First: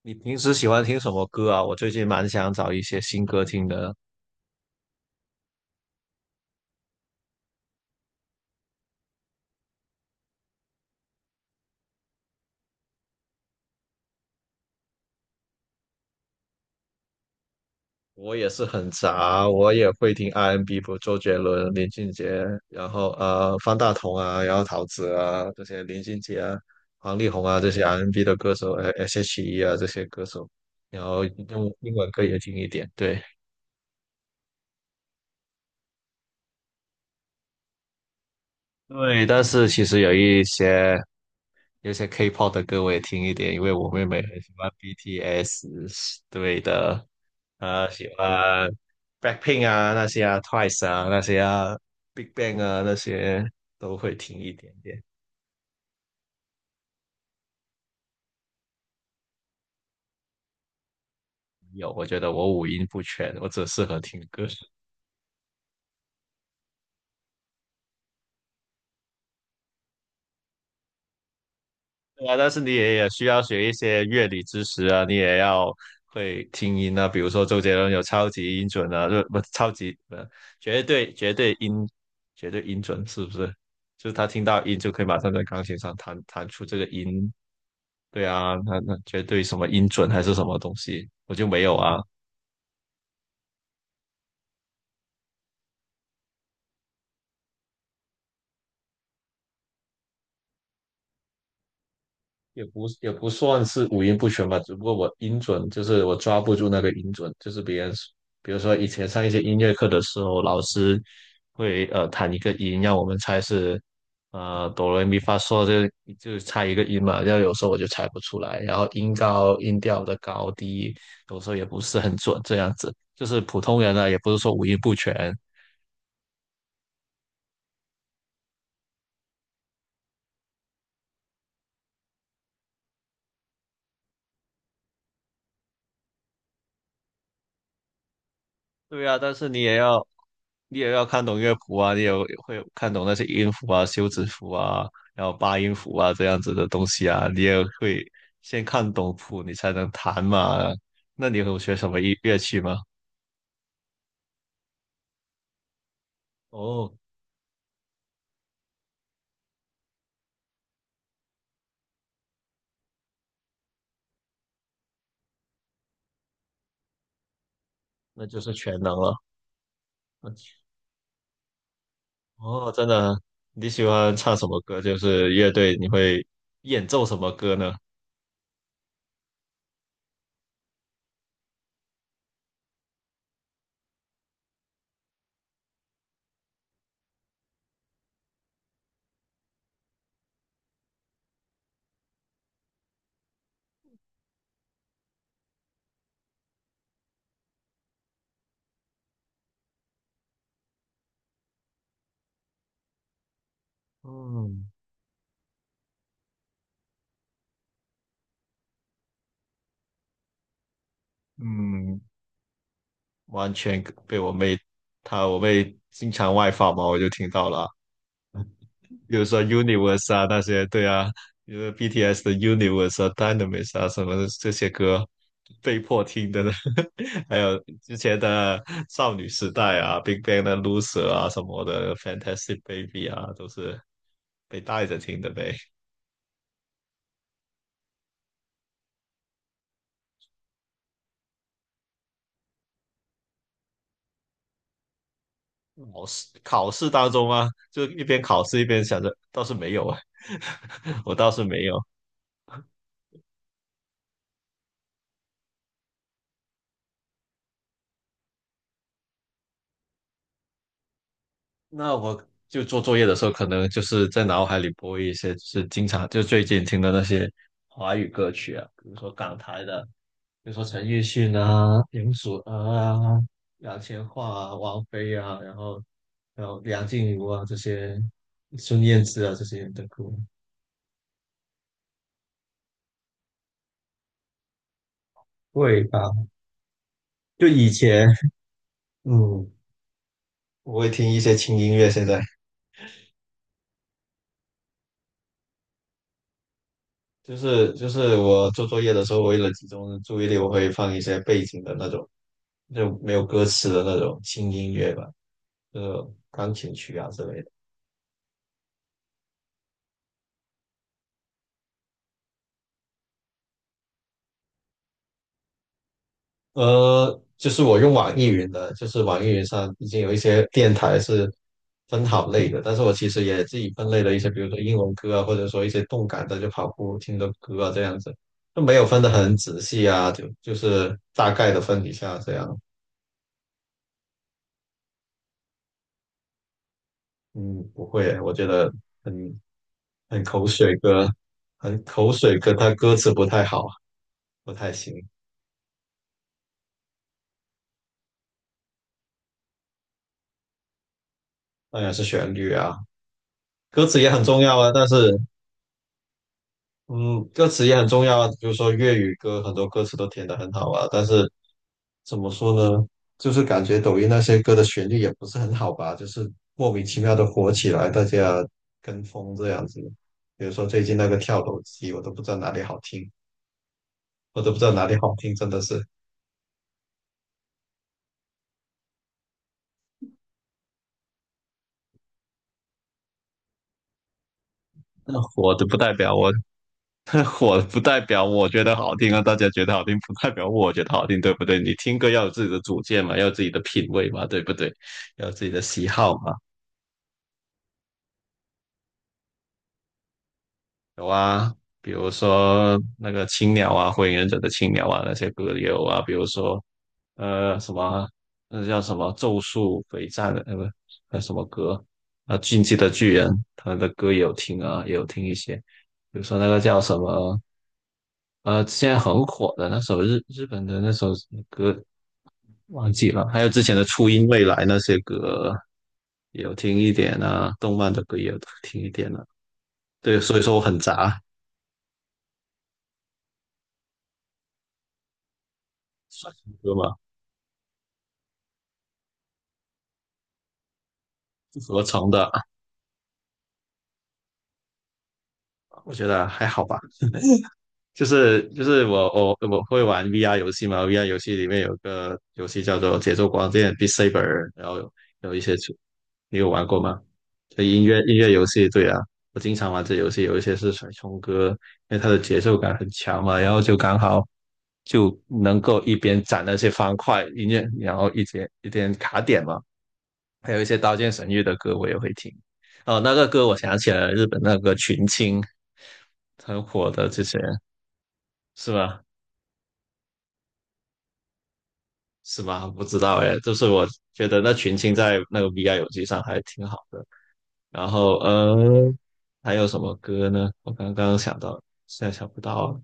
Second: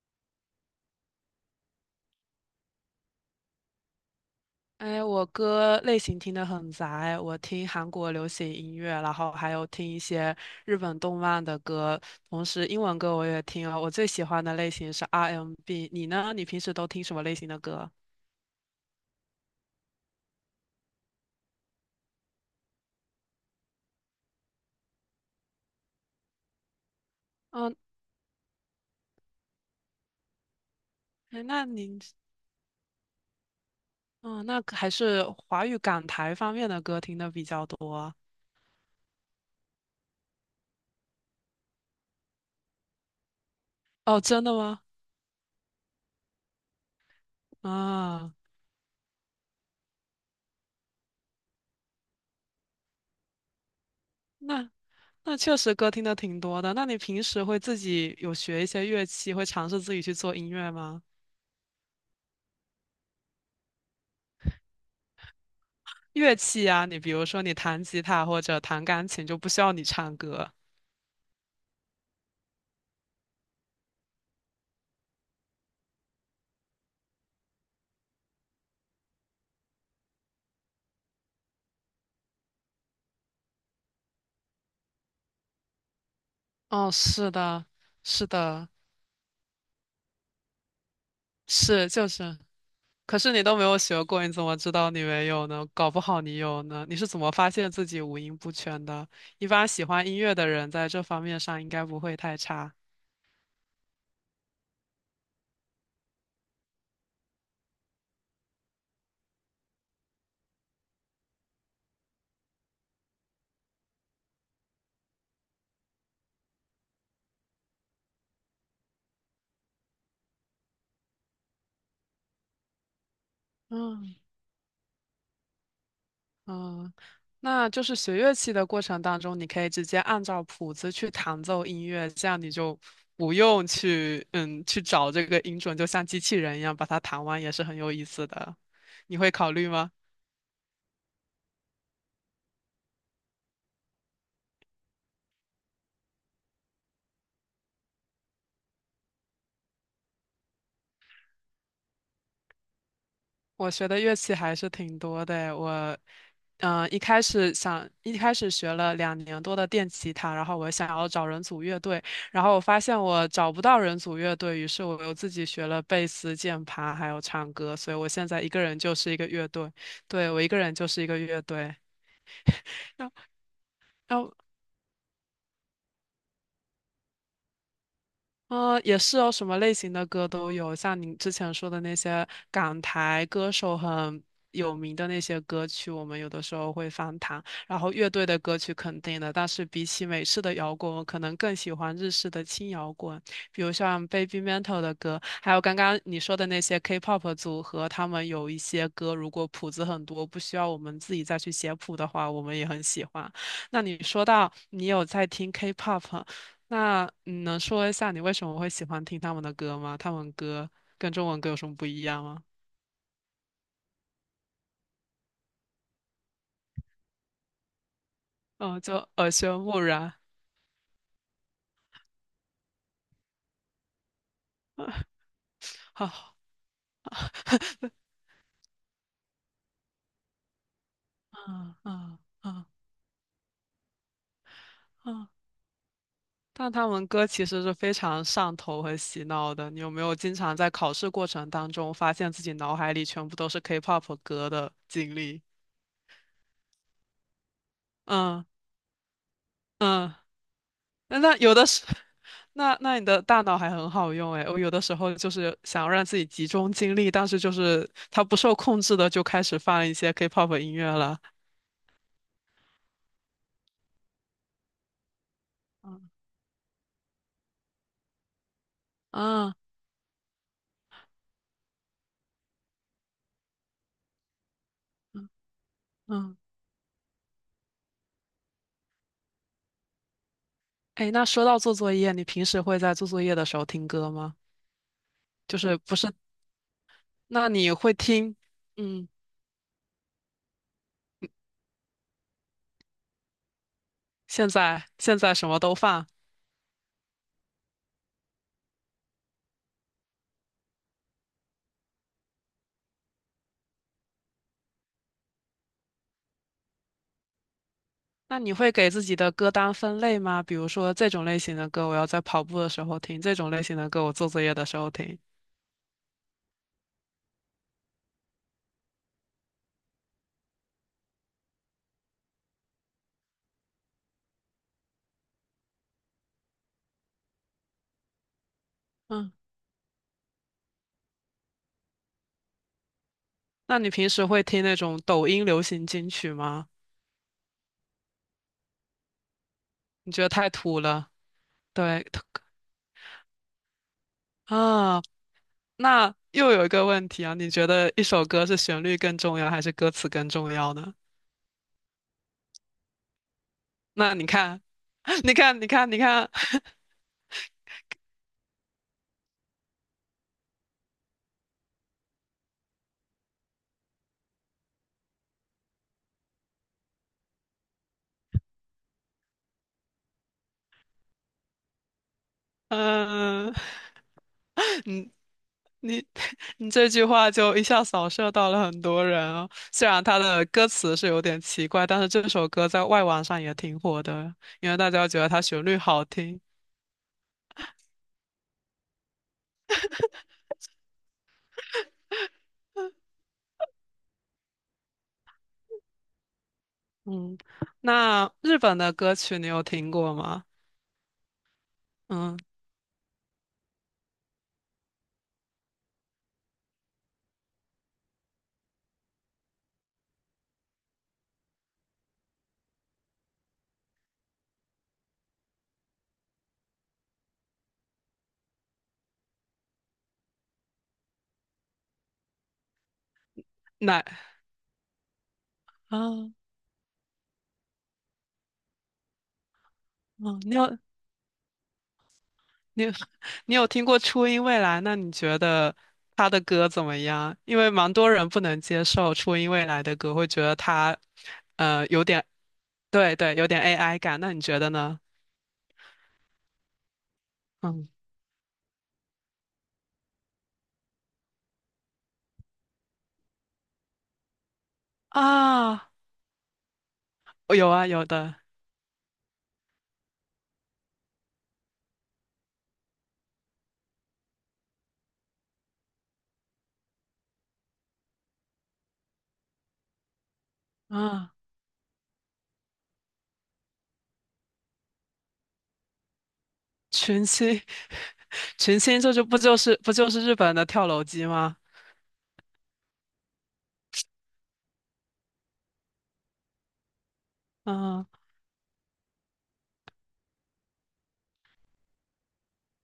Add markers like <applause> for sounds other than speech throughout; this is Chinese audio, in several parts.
你平时喜欢听什么歌啊？我最近蛮想找一些新歌听的。哎，我歌类型听得很杂哎，我听韩国流行音乐，然后还有听一些日本动漫的歌，同时英文歌我也听啊。我最喜欢的类型是 R&B，你呢？你平时都听什么类型的歌？我也是很杂，我也会听 R&B，N 不，周杰伦、林俊杰，然后方大同啊，然后陶喆啊这些，林俊杰啊、王力宏啊这嗯，些 R&B N 的歌手，S.H.E 啊这些歌手，然后哎，那用英你，文歌也听一点，对。嗯，那可还是华语港台方面的歌听的比较多。对，但是其实有一些。有些 K-pop 的歌我也听一点，因为我妹妹哦，很真喜的欢 吗？BTS。 对的，喜啊，欢 Blackpink 啊那些啊，Twice 啊那些啊，Big Bang 啊那些都会听一那点点。那确实歌听的挺多的。那你平时会自己有学一些乐器，会尝试自己去做音乐吗？有，我觉得我五音不全，我只适合听歌。乐器啊，你比如说你弹吉他或者弹钢琴，就不需要你唱歌。对啊，但是你也也需要学一些乐理知识啊，你也要会听音啊，比如说周杰伦有超级音准啊，就不超级呃绝对绝对音绝对音准是不是？就是他听到音就可以马上在钢琴上弹出这个哦，音，是的，对是啊，的，那绝对什么音准还是什么东西，我就没有是啊。就是。可是你都没有学过，你怎么知道你没有呢？搞不好你有呢。你是怎么发现自己五音不全的？一般喜欢音乐的人在这方面上应该不会太也差。不也不算是五音不全吧，只不过我音准就是我抓不住那个音准，就是别人，比如说以前上一些音乐课的时候，老师会弹一个音，让我们猜是哆来咪发嗦，就猜一个音嘛，然后有时候我就猜不出来，然后音高音调的高低有时候也不是很准，这样子就是普通人呢，嗯。也不是说五音不全，嗯，那就是学乐器的过程当中，你可以直接按照谱子去弹奏音乐，这样你就不用去去找这个音准，就像机器人一样把它弹完，也是很有意思的。对你啊，会但是考你虑也吗？要你也要看懂乐谱啊，你也会看懂那些音符啊、休止符啊，然后八音符啊这样子的东西啊，你也会先看懂谱，你才能弹嘛。那你有学什么乐器吗？我学的乐器还是挺多的我，哦，一开始学了2年多的电吉他，然后我想要找人组乐队，然后我发现我找不到人组乐队，于是我又自己学了贝斯、键盘，还有唱歌，所以我那现就在一是个人全就能是了。一个乐队，对，我一个人就是一个乐队。哦，真的，然你喜欢后唱什么歌？就是乐队，你会演奏什么歌呢？也是哦，什么类型的歌都有，像您之前说的那些港台歌手很有名的那些歌曲，我们有的时候会翻唱。然后乐队的歌曲肯定的，但是比起美式的摇滚，我可能更喜欢日式的轻摇滚，比如像 Baby Metal 的歌，还有刚刚你说的那些 K-pop 组合，他们有一些歌，如果谱子很多，不需要我们自己再去写谱的话，我们也很喜欢。那你说到嗯你有在听 K-pop，那你能说一下你为什么会喜欢听他们的歌吗？他们歌跟中文歌有什么不嗯，一样吗？完全被我妹，她我妹经常外放嘛，我就听到了。嗯，就比如耳说 濡目 Universe 染，啊那些，对啊，比如说 BTS 的 Universe 啊、Dynamis 啊什么的这些歌，被迫听好，的呢。<laughs> 还有之前的少女时代啊，Big Bang 的 Loser 啊什么嗯 <laughs> 的嗯，Fantastic 嗯 Baby 啊，都是被带着听嗯。的呗。但他们歌其实是非常上头和洗脑的。你有没有经常在考试过程当中发现自己脑海里全部都是 K-pop 歌的经历？考试当中啊，就一边考嗯试一边想着，倒是没有啊，嗯， <laughs> 我那倒那是有没的是，有。<laughs> 那你的大脑还很好用诶，我有的时候就是想要让自己集中精力，但是就是它不受控制的就开始放一些 K-pop 音乐了。那我就做作业的时候，可能就是在脑海里播一些，就是经常嗯就最近听的那些华语歌曲啊，比如说港嗯台的，比如说陈奕迅啊、林祖儿啊、杨千嬅啊、王菲啊，然后嗯，还有梁静茹啊这些，孙燕姿啊这些人的歌，哎，那说到做作业，你平时会在做作业的时候听歌吗？就是会不吧？是？就那以你会前，听？嗯，嗯，我会听一些轻音乐，现在。现在什么都放。就是我做作业的时候，为了集中注意力，我会放一些背景的那种，就没有歌词的那种轻音乐吧，就是钢琴曲啊之类的。那你会给自己的歌单分类吗？比如说这种类型的歌，我要在跑步的时候听；这种类型的歌，我做作业的时候听。就是我用网易云的，就是网易云上已经有一些电台是分好类的，但是我其实也自己分类了一些，比如说英文歌啊，或者说一些动感的，就跑步听的歌啊这样子，就没有分得嗯。很仔细啊，就是大概的分一下这样。那你平时会听那种抖音流行金曲吗？嗯，不会，我觉得很你觉很得口太水土了？歌，很对，口水歌，它歌词不太好，<laughs> 不太行。啊，那又有一个问题啊，你觉得一首歌是旋律更重要还是歌词更重要呢？当然是旋律啊，歌词也那很你重要看，啊。但是，<laughs> 你看，你看，你看，嗯，歌词也很重要啊。比如说粤语歌，很多歌词都填得很好啊。但是怎么说呢？就是感觉抖音那些歌的旋律也不是很好吧，就是莫名其妙的火起来，大家跟风这样子。比如说最近那个跳楼机，我都不知道哪里好听，嗯，我都不知道哪里你好听，真的是。你 <laughs> 你这句话就一下扫射到了很多人哦。虽然他的歌词是有点奇怪，但是这首歌在外网上也挺火的，因为大家觉那得它火旋的不律代好表我 听。<laughs> 火不代表我觉得好听啊，大家觉得好听不代表我觉得好听，对不对？你听歌要有自己的主见嘛，要有自己的品味嘛，对不对？要有自己的喜好嘛。嗯，那日本的歌曲你有听过吗？有啊，比如嗯，说那个青鸟啊，火影忍者的青鸟啊，那些歌也有啊。比如说呃什么，那叫什么咒术回战的，不，那什么歌啊，进击的巨人，他们的歌也有听啊，也有听一些。比如说那个叫什么现在很火的那首日本的那首歌忘记了，还有之前的那初音未来那些歌啊？也有听一点啊，动漫的歌也有听一点啊。对，所嗯，以你说我很有杂，你有 <laughs> 你有听过初音未来？那你觉得他算是的歌歌怎嘛，么样？因为蛮多人不能接受初音未来的歌，会觉得他不合有成点，的，对对，有点 AI 感。那你觉得呢？我觉得还好吧。嗯就是我会玩 VR 游戏嘛，VR 游戏里面有个游戏叫做《节奏光剑 b e a Saber），然后有一些出，啊，你有玩过吗？这有音啊乐有音乐的游戏，对啊，我经常玩这游戏，有一些是甩葱歌，因为它的节奏感很强嘛，然后就刚好就能够一边攒那些方块音乐，然后一边卡点嘛。还有一些《刀剑神啊，域》的歌我也会听，哦，那个歌我想起来了，日本那个群青很火的之群前星 <laughs> 是群星吧？这就是不就是日本的跳楼机吗？是吗？不知道哎，就是我觉得那群青在那个 VR 游戏上还挺好的。然嗯后还有什么歌呢？我刚刚想到，现在想不到了。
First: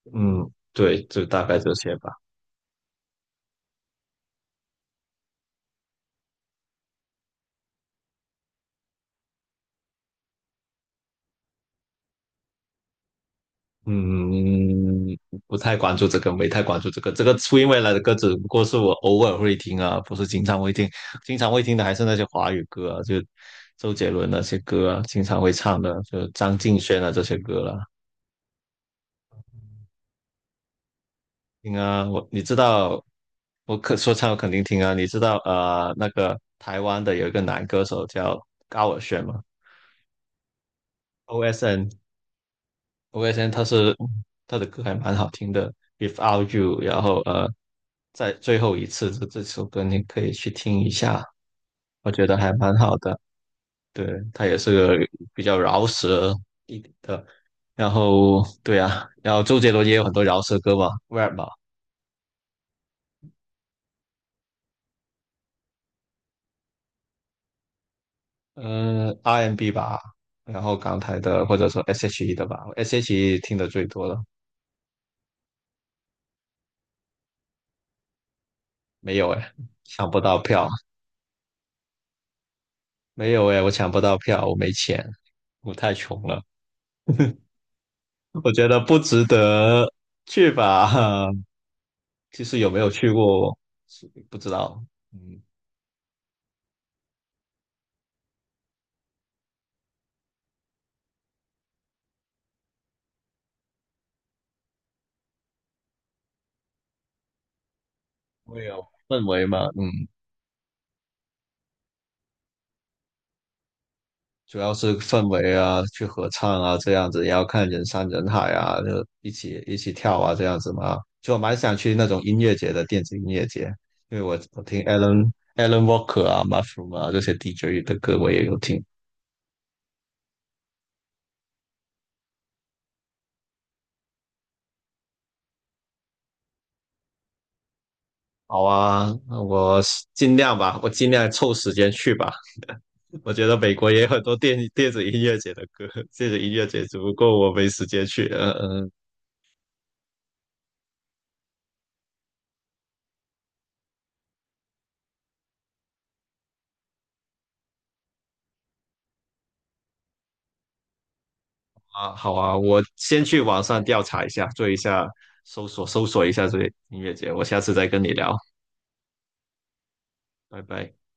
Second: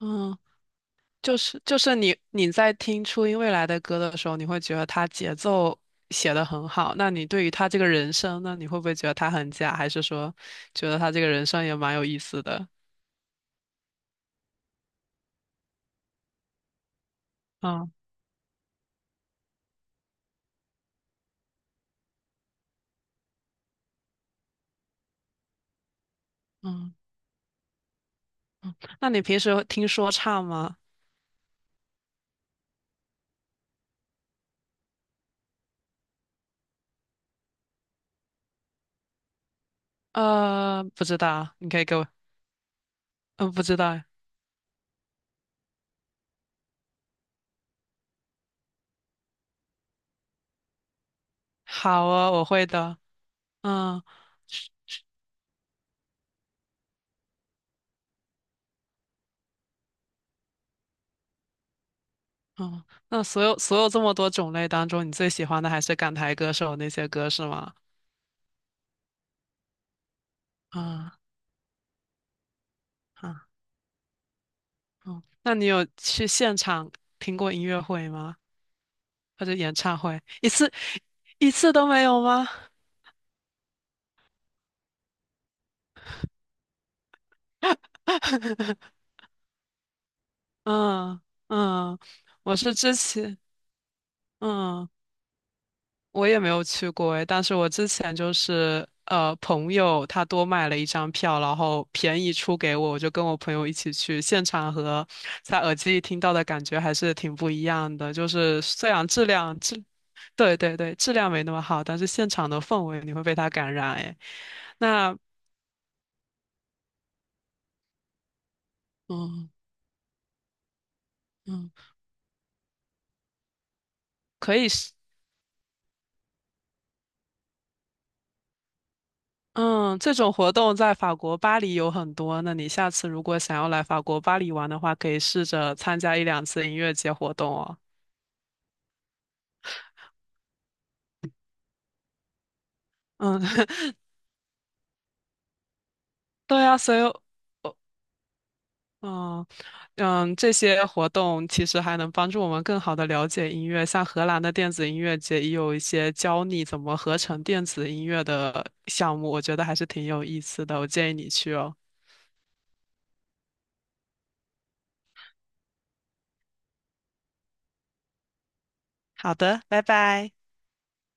嗯，嗯，对，就就大概是这就些是你吧。你在听初音未来的歌的时候，你会觉得他节奏写的很好。那你对于他这个人声呢，你会不会觉得他很假，还是说觉得他这个人声也蛮有意思的？嗯，不太关注这个，没太关注这个。这个初音未嗯来的歌只不过是我偶尔会听啊，不是经常会听。经常会听的还是那些华语歌啊，就周杰伦那些歌啊，经常会唱的，就张敬嗯，轩啊这些歌了、那你平时会听说唱吗？听啊，我你知道，我可说唱我肯定听啊。你知道那个台湾的有一个男歌手叫高尔宣吗不知道，你可以？OSN，OSN 给我，嗯，不他知是道。他的歌还蛮好听的，Without You，然后在最后一次这首歌你可以去听一下，好我觉啊，得我还会蛮好的。的。嗯对，他也是个比较饶舌一点的，然后对啊，然后周杰伦也有很多饶舌歌嘛，rap 嘛。嗯，那所有这么多种类当中，你最喜欢的还是港台歌手那些歌是吗？嗯，RMB 吧，然后港啊、台的或者说 SHE 的吧，SHE 嗯。听的最多了。哦，那你有去现场听过音乐会吗？没有或哎，者演唱抢不会？到一票，次一次都没有吗？没有哎，我抢不到票，我没钱，我太穷了，我觉得 <laughs> 不值得去嗯吧。嗯，<laughs> 其我实有是没有之去前过，不知道。嗯。嗯，我也没有去过诶，但是我之前就是朋友他多买了一张票，然后便宜出给我，我就跟我朋友一起去，现场和在耳机里听到的感觉还是挺不一样的。就是会有虽然质氛围量嘛，质，嗯。对对对，质量没那么好，但是现场的氛围你会被它感染诶。主要是那氛围啊，去合唱啊，这样子，也要看人山人海啊，就一嗯起一起跳啊，这样子嘛。就我蛮嗯，想去那种音乐节的电子音乐节，因为我可我以听 是 Alan Walker 啊、Mushroom 啊这些 DJ 的歌我也有听。嗯，这种活动在法国巴黎有很多。那你下次如果想要来法国巴黎玩的话，可以试着参加一两次音乐节活动哦。好啊，那我尽量吧，我尽量凑时间去吧。<laughs> 我嗯，觉得美国 <laughs> 也有很多电子音乐节的歌，电子音对乐呀，节，所只以，不过我没我时间去。嗯嗯。嗯这些活动其实还能帮助我们更好的了解音乐。像荷兰的电子音乐节也有一些教你怎么合成电子音乐的项目，我觉得还是挺有意思的。我建议你去哦。啊，好啊，我先去网上调查一下，做一下搜索，搜索一下这个音乐节，我下次再跟你聊，好的，拜拜。拜拜。